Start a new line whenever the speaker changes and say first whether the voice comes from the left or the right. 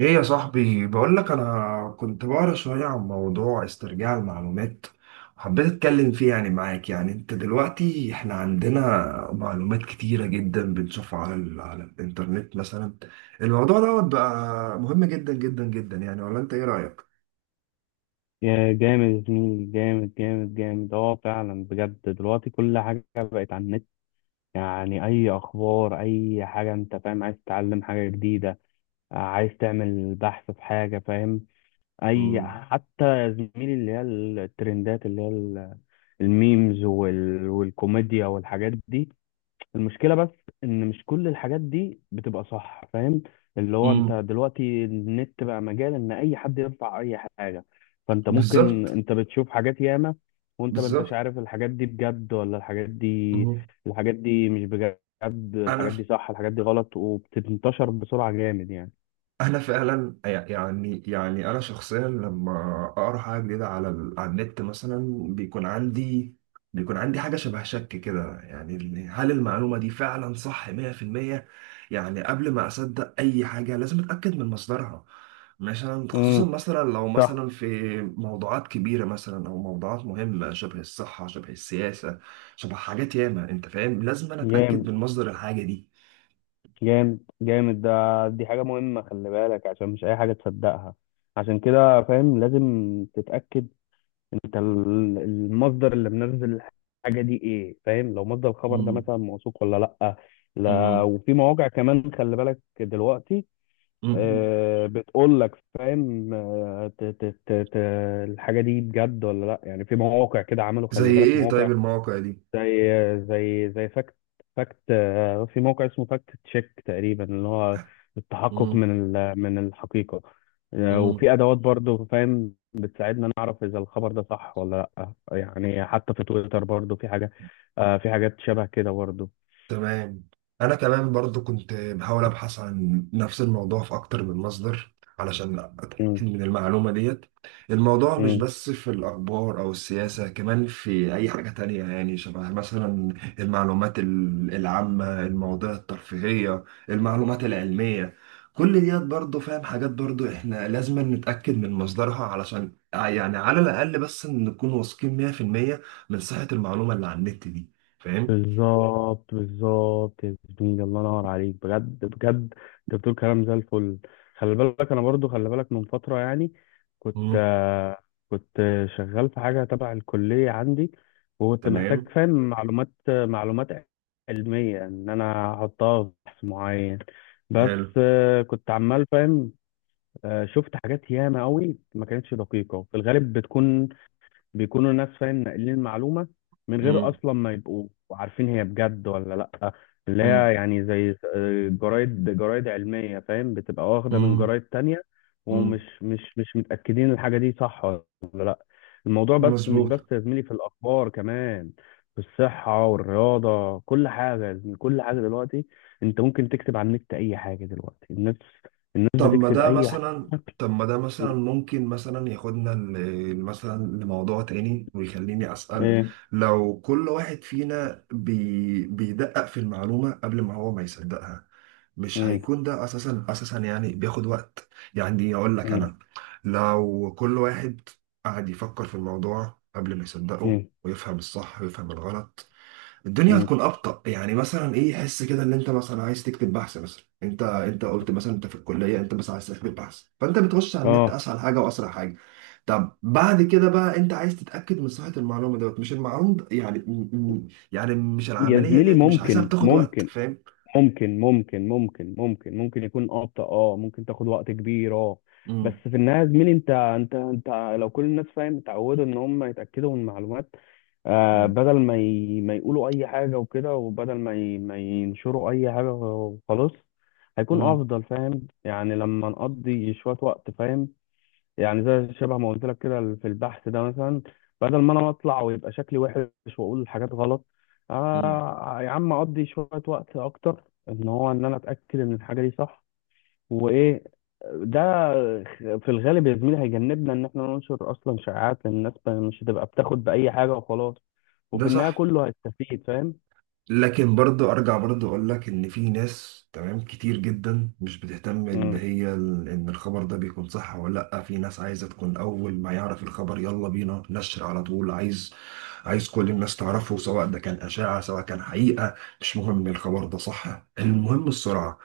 right: ايه يا صاحبي، بقول لك انا كنت بقرا شويه عن موضوع استرجاع المعلومات، وحبيت اتكلم فيه يعني معاك. يعني انت دلوقتي احنا عندنا معلومات كتيره جدا بنشوفها على الانترنت مثلا. الموضوع دوت بقى مهم جدا جدا جدا يعني، ولا انت ايه رايك؟
left: يا جامد يا زميلي، جامد جامد جامد، اه فعلا بجد. دلوقتي كل حاجة بقت على النت، يعني أي أخبار أي حاجة أنت فاهم، عايز تتعلم حاجة جديدة، عايز تعمل بحث في حاجة فاهم. أي
right: مم.
left: حتى يا زميلي اللي هي الترندات اللي هي الميمز والكوميديا والحاجات دي. المشكلة بس إن مش كل الحاجات دي بتبقى صح فاهم، اللي هو أنت
right: مم.
left: دلوقتي النت بقى مجال إن أي حد يرفع أي حاجة، فأنت ممكن
right: بالظبط.
left: أنت بتشوف حاجات ياما، وأنت ما أنتش
right: بالظبط.
left: عارف الحاجات دي بجد ولا الحاجات دي،
right: مم.
left: الحاجات دي مش بجد، الحاجات
right: انا
left: دي صح، الحاجات دي غلط، وبتنتشر بسرعة جامد يعني.
right: انا فعلا يعني انا شخصيا لما اقرا حاجه جديده على النت مثلا، بيكون عندي حاجه شبه شك كده، يعني هل المعلومه دي فعلا صح 100%؟ يعني قبل ما اصدق اي حاجه لازم اتاكد من مصدرها. مثلا خصوصا
left: امم
right: مثلا لو
left: صح.
right: مثلا في موضوعات كبيره مثلا او موضوعات مهمه، شبه الصحه شبه السياسه شبه حاجات ياما، انت فاهم، لازم انا اتاكد من
left: جامد
right: مصدر الحاجه دي.
left: جامد جامد، ده دي حاجة مهمة، خلي بالك عشان مش أي حاجة تصدقها، عشان كده فاهم لازم تتأكد انت المصدر اللي منزل الحاجه دي ايه فاهم، لو مصدر الخبر ده
right: مم.
left: مثلا موثوق ولا لا. لا، وفي مواقع كمان خلي بالك دلوقتي،
right: مم.
left: بتقول لك فاهم، الحاجه دي بجد ولا لا يعني، في مواقع كده عملوا،
right: زي
left: خلي بالك
right: ايه
left: مواقع
right: طيب المواقع دي؟
left: زي فاكت، فاكت. في موقع اسمه فاكت تشيك تقريبا، اللي هو التحقق
right: امم.
left: من من الحقيقة.
right: امم.
left: وفي أدوات برضو فاهم بتساعدنا نعرف إذا الخبر ده صح ولا لأ، يعني حتى في تويتر برضو في حاجة، في حاجات شبه كده برضو.
right: تمام. انا كمان برضو كنت بحاول ابحث عن نفس الموضوع في اكتر من مصدر علشان اتاكد من المعلومه ديت. الموضوع مش
left: مم.
right: بس في الاخبار او السياسه، كمان في اي حاجه تانية، يعني شبه مثلا المعلومات العامه، المواضيع الترفيهيه، المعلومات العلميه، كل ديت برضو فاهم، حاجات برضو احنا لازم نتاكد من مصدرها، علشان يعني على الاقل بس نكون واثقين 100% من صحه المعلومه اللي على النت دي، فاهم.
left: بالظبط بالظبط يا زميلي، الله ينور عليك بجد بجد. انت بتقول كلام زي الفل. خلي بالك انا برضو، خلي بالك من فتره يعني كنت، كنت شغال في حاجه تبع الكليه عندي، وكنت محتاج
right: تمام.
left: فاهم معلومات علميه ان انا احطها في بحث معين، بس
right: حلو.
left: كنت عمال فاهم، شفت حاجات ياما قوي ما كانتش دقيقه، في الغالب بتكون بيكونوا الناس فاهم ناقلين المعلومة من غير
right: مم.
left: أصلا ما يبقوا عارفين هي بجد ولا لأ. اللي هي
right: مم.
left: يعني زي، جرايد علمية فاهم بتبقى واخدة من
right: مم.
left: جرايد تانية،
right: مم.
left: ومش مش مش متأكدين الحاجة دي صح ولا لأ. الموضوع بس مش بس
right: مظبوط.
left: يا زميلي في الأخبار، كمان في الصحة والرياضة، كل حاجة يا زميلي، كل حاجة دلوقتي. أنت ممكن تكتب على النت أي حاجة دلوقتي، الناس
right: طب ما
left: بتكتب
right: ده
left: أي حاجة.
right: مثلا طب ما ده مثلا ممكن مثلا ياخدنا مثلا لموضوع تاني ويخليني أسأل،
left: إيه.
right: لو كل واحد فينا بيدقق في المعلومة قبل ما هو ما يصدقها، مش
left: إيه.
right: هيكون ده أساسا أساسا يعني بياخد وقت؟ يعني أقول لك
left: إيه.
right: أنا، لو كل واحد قعد يفكر في الموضوع قبل ما يصدقه
left: إيه.
right: ويفهم الصح ويفهم الغلط، الدنيا
left: إيه.
right: هتكون ابطأ. يعني مثلا ايه، حس كده ان انت مثلا عايز تكتب بحث مثلا، انت قلت مثلا انت في الكليه، انت بس عايز تكتب بحث، فانت بتخش على النت
left: آه.
right: اسهل حاجه واسرع حاجه. طب بعد كده بقى انت عايز تتاكد من صحه المعلومه دوت، مش المعلومه د- يعني يعني مش
left: يا
right: العمليه
left: زميلي،
right: ديت مش عايزها بتاخد وقت، فاهم.
left: ممكن يكون ابطأ، اه، ممكن تاخد وقت كبير، اه. بس
right: امم.
left: في النهايه يا زميلي، انت لو كل الناس فاهم اتعودوا ان هم يتاكدوا من المعلومات، آه، بدل ما يقولوا اي حاجه وكده، وبدل ما ينشروا اي حاجه وخلاص، هيكون
right: امم.
left: افضل فاهم، يعني لما نقضي شويه وقت فاهم، يعني زي شبه ما قلت لك كده في البحث ده مثلا، بدل ما انا اطلع ويبقى شكلي وحش واقول حاجات غلط،
right: امم.
left: آه يا عم اقضي شويه وقت اكتر ان هو ان انا اتاكد ان الحاجه دي صح. وايه ده، في الغالب يا زميلي هيجنبنا ان احنا ننشر اصلا شائعات، لأن الناس مش هتبقى بتاخد باي حاجه وخلاص،
right: ده
left: وفي النهايه
right: صح.
left: كله هيستفيد فاهم.
right: لكن برضو ارجع برضو اقول لك ان في ناس، تمام، كتير جدا مش بتهتم
left: امم
right: ان الخبر ده بيكون صح ولا لا. في ناس عايزه تكون اول ما يعرف الخبر يلا بينا نشر على طول، عايز كل الناس تعرفه، سواء ده كان اشاعه سواء كان حقيقه. مش مهم الخبر ده صح، المهم السرعه.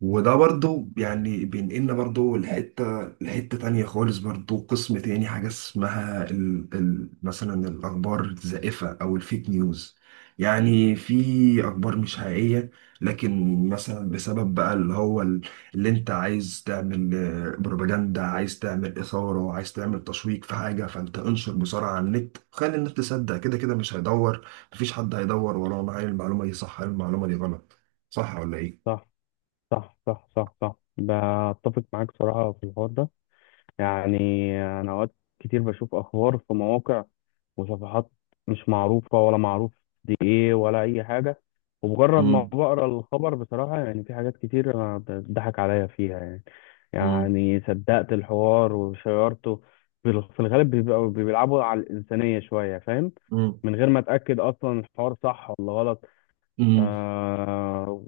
right: وده برضو يعني بينقلنا برضو لحتة تانية خالص، برضو قسم تاني حاجة اسمها ال مثلا الأخبار الزائفة أو الفيك نيوز. يعني في اخبار مش حقيقيه، لكن مثلا بسبب بقى اللي هو اللي انت عايز تعمل بروباجندا، عايز تعمل اثاره، عايز تعمل تشويق في حاجه، فانت انشر بسرعه على النت خلي الناس تصدق، كده كده مش هيدور، مفيش حد هيدور ورانا هل المعلومه دي صح هل المعلومه دي غلط، صح ولا ايه؟
left: صح، صح صح صح صح، بتفق معاك صراحه في الحوار ده. يعني أنا أوقات كتير بشوف أخبار في مواقع وصفحات مش معروفة، ولا معروف دي إيه ولا أي حاجة، ومجرد ما
right: امم.
left: بقرا الخبر بصراحة يعني في حاجات كتير أنا بتضحك عليا فيها يعني، يعني صدقت الحوار وشيرته. في الغالب بيبقوا بيلعبوا على الإنسانية شوية فاهم، من غير ما أتأكد أصلا الحوار صح ولا غلط.
right: امم.
left: آه،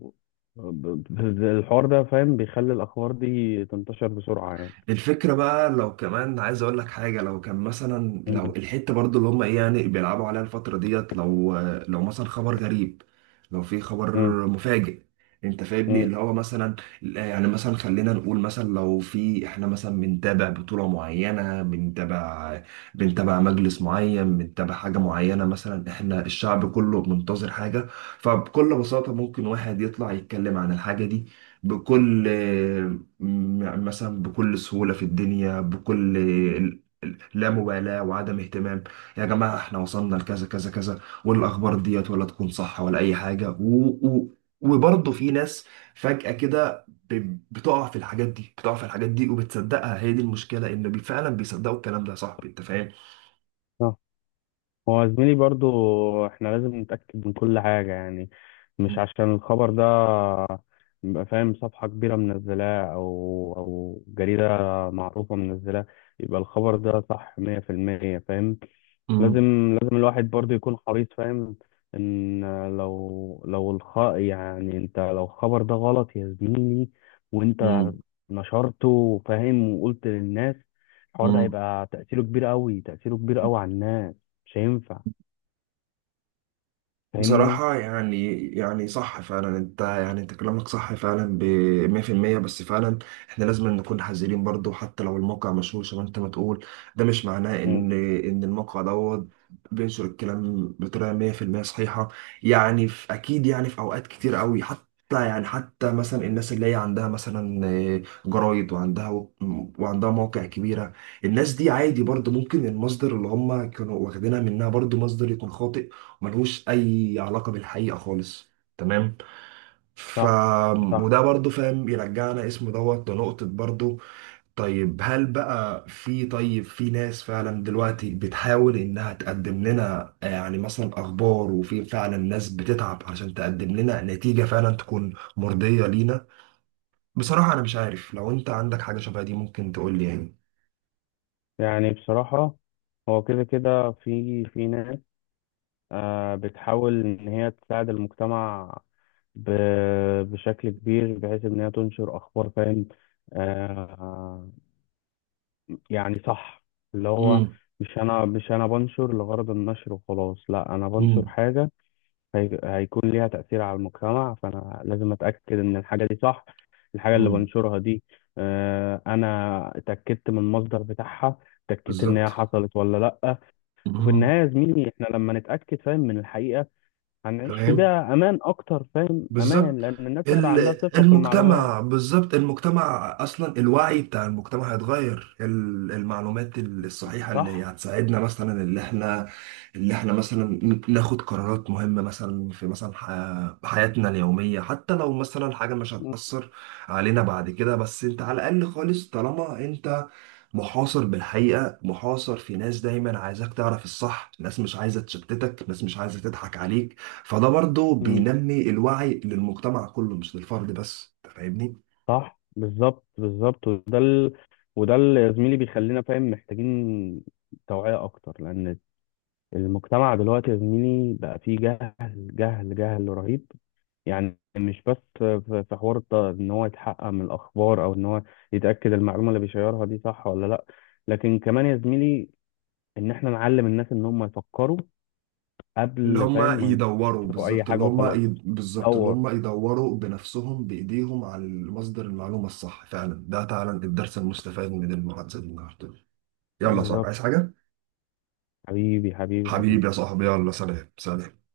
left: ب- الحوار ده فاهم بيخلي الأخبار دي تنتشر بسرعة يعني.
right: الفكرة بقى، لو كمان عايز اقول لك حاجة، لو كان مثلا لو الحتة برضو اللي هم ايه يعني بيلعبوا عليها الفترة ديت، لو لو مثلا خبر غريب، لو في خبر
left: مم.
right: مفاجئ، انت فاهمني،
left: مم.
right: اللي هو مثلا يعني مثلا خلينا نقول مثلا لو في، احنا مثلا بنتابع بطولة معينة، بنتابع مجلس معين، بنتابع حاجة معينة، مثلا احنا الشعب كله منتظر حاجة، فبكل بساطة ممكن واحد يطلع يتكلم عن الحاجة دي بكل يعني مثلا بكل سهولة في الدنيا، بكل لا مبالاة وعدم اهتمام. يا جماعة احنا وصلنا لكذا كذا كذا والأخبار ديت ولا تكون صح ولا أي حاجة و وبرضه في ناس فجأة كده بتقع في الحاجات دي، وبتصدقها. هي دي المشكلة إن فعلا بيصدقوا الكلام ده، يا صاحبي أنت فاهم؟
left: آه. هو زميلي برضو احنا لازم نتأكد من كل حاجة يعني، مش عشان الخبر ده يبقى فاهم صفحة كبيرة منزلاه أو أو جريدة معروفة منزلاه يبقى الخبر ده صح 100% فاهم،
right: مم.
left: لازم لازم الواحد برضه يكون حريص فاهم، إن لو لو الخ يعني أنت لو الخبر ده غلط يا زميلي وأنت
right: مم.
left: نشرته فاهم وقلت للناس، الحوار ده
right: مم.
left: هيبقى تأثيره كبير أوي، تأثيره كبير أوي على الناس، مش هينفع فاهمني؟
right: بصراحة يعني صح فعلا، انت يعني انت كلامك صح فعلا، ب 100%. بس فعلا احنا لازم نكون حذرين برضو، حتى لو الموقع مشهور زي ما انت ما تقول، ده مش معناه
left: مم.
right: ان الموقع دوت بينشر الكلام بطريقة 100% صحيحة. يعني في اكيد، يعني في اوقات كتير قوي، حتى يعني حتى مثلا الناس اللي هي عندها مثلا جرايد، وعندها مواقع كبيرة، الناس دي عادي برضو ممكن المصدر اللي هم كانوا واخدينها منها برضو مصدر يكون خاطئ، ملهوش اي علاقه بالحقيقه خالص. تمام. ف
left: صح صح.
right: وده برضو فاهم يرجعنا اسمه دوت لنقطه برضو. طيب في ناس فعلا دلوقتي بتحاول انها تقدم لنا يعني مثلا اخبار، وفي فعلا ناس بتتعب عشان تقدم لنا نتيجه فعلا تكون مرضيه لينا. بصراحه انا مش عارف، لو انت عندك حاجه شبه دي ممكن تقول لي يعني.
left: يعني بصراحة هو كده كده في ناس، بتحاول إن هي تساعد المجتمع، بشكل كبير بحيث إن هي تنشر أخبار فاهم، آه، يعني صح، اللي هو
right: امم.
left: مش أنا بنشر لغرض النشر وخلاص، لا أنا بنشر
right: امم.
left: حاجة هي- هيكون ليها تأثير على المجتمع، فأنا لازم أتأكد إن الحاجة دي صح، الحاجة اللي
right: امم.
left: بنشرها دي. أنا اتأكدت من المصدر بتاعها، اتأكدت إن هي
right: بالظبط.
left: حصلت ولا لأ. وفي
right: امم.
left: النهاية يا زميلي إحنا لما نتأكد فاهم من الحقيقة، هنعيش في
right: تمام.
left: بيئة أمان أكتر فاهم، أمان،
right: بالظبط.
left: لأن الناس هيبقى
right: ال-
left: عندها ثقة في المعلومات.
right: المجتمع بالظبط، المجتمع اصلا الوعي بتاع المجتمع هيتغير، المعلومات الصحيحه اللي
left: صح؟
right: هتساعدنا مثلا، اللي احنا مثلا ناخد قرارات مهمه مثلا في مثلا حياتنا اليوميه، حتى لو مثلا حاجه مش هتاثر علينا بعد كده، بس انت على الاقل خالص طالما انت محاصر بالحقيقة، محاصر في ناس دايما عايزاك تعرف الصح، ناس مش عايزة تشتتك، ناس مش عايزة تضحك عليك، فده برضو
left: مم.
right: بينمي الوعي للمجتمع كله مش للفرد بس. أنت فاهمني؟
left: صح بالظبط بالظبط، وده اللي يا زميلي بيخلينا فاهم محتاجين توعية أكتر، لأن المجتمع دلوقتي يا زميلي بقى فيه جهل جهل جهل رهيب، يعني مش بس في حوار إن هو يتحقق من الأخبار، أو إن هو يتأكد المعلومة اللي بيشيرها دي صح ولا لأ، لكن كمان يا زميلي إن إحنا نعلم الناس إن هم يفكروا
right: اللي
left: قبل
right: هم
left: فاهم
right: يدوروا
left: لو اي
right: بالظبط،
left: حاجه وخلاص.
right: بالظبط اللي
left: دور
right: هم يدوروا بنفسهم بإيديهم على مصدر المعلومة الصح، فعلا ده فعلا الدرس المستفاد من المحادثة دي النهاردة. يلا يا صاحبي
left: بالظبط.
right: عايز حاجة؟
left: حبيبي حبيبي
right: حبيبي
left: حبيبي.
right: يا صاحبي، يلا سلام سلام.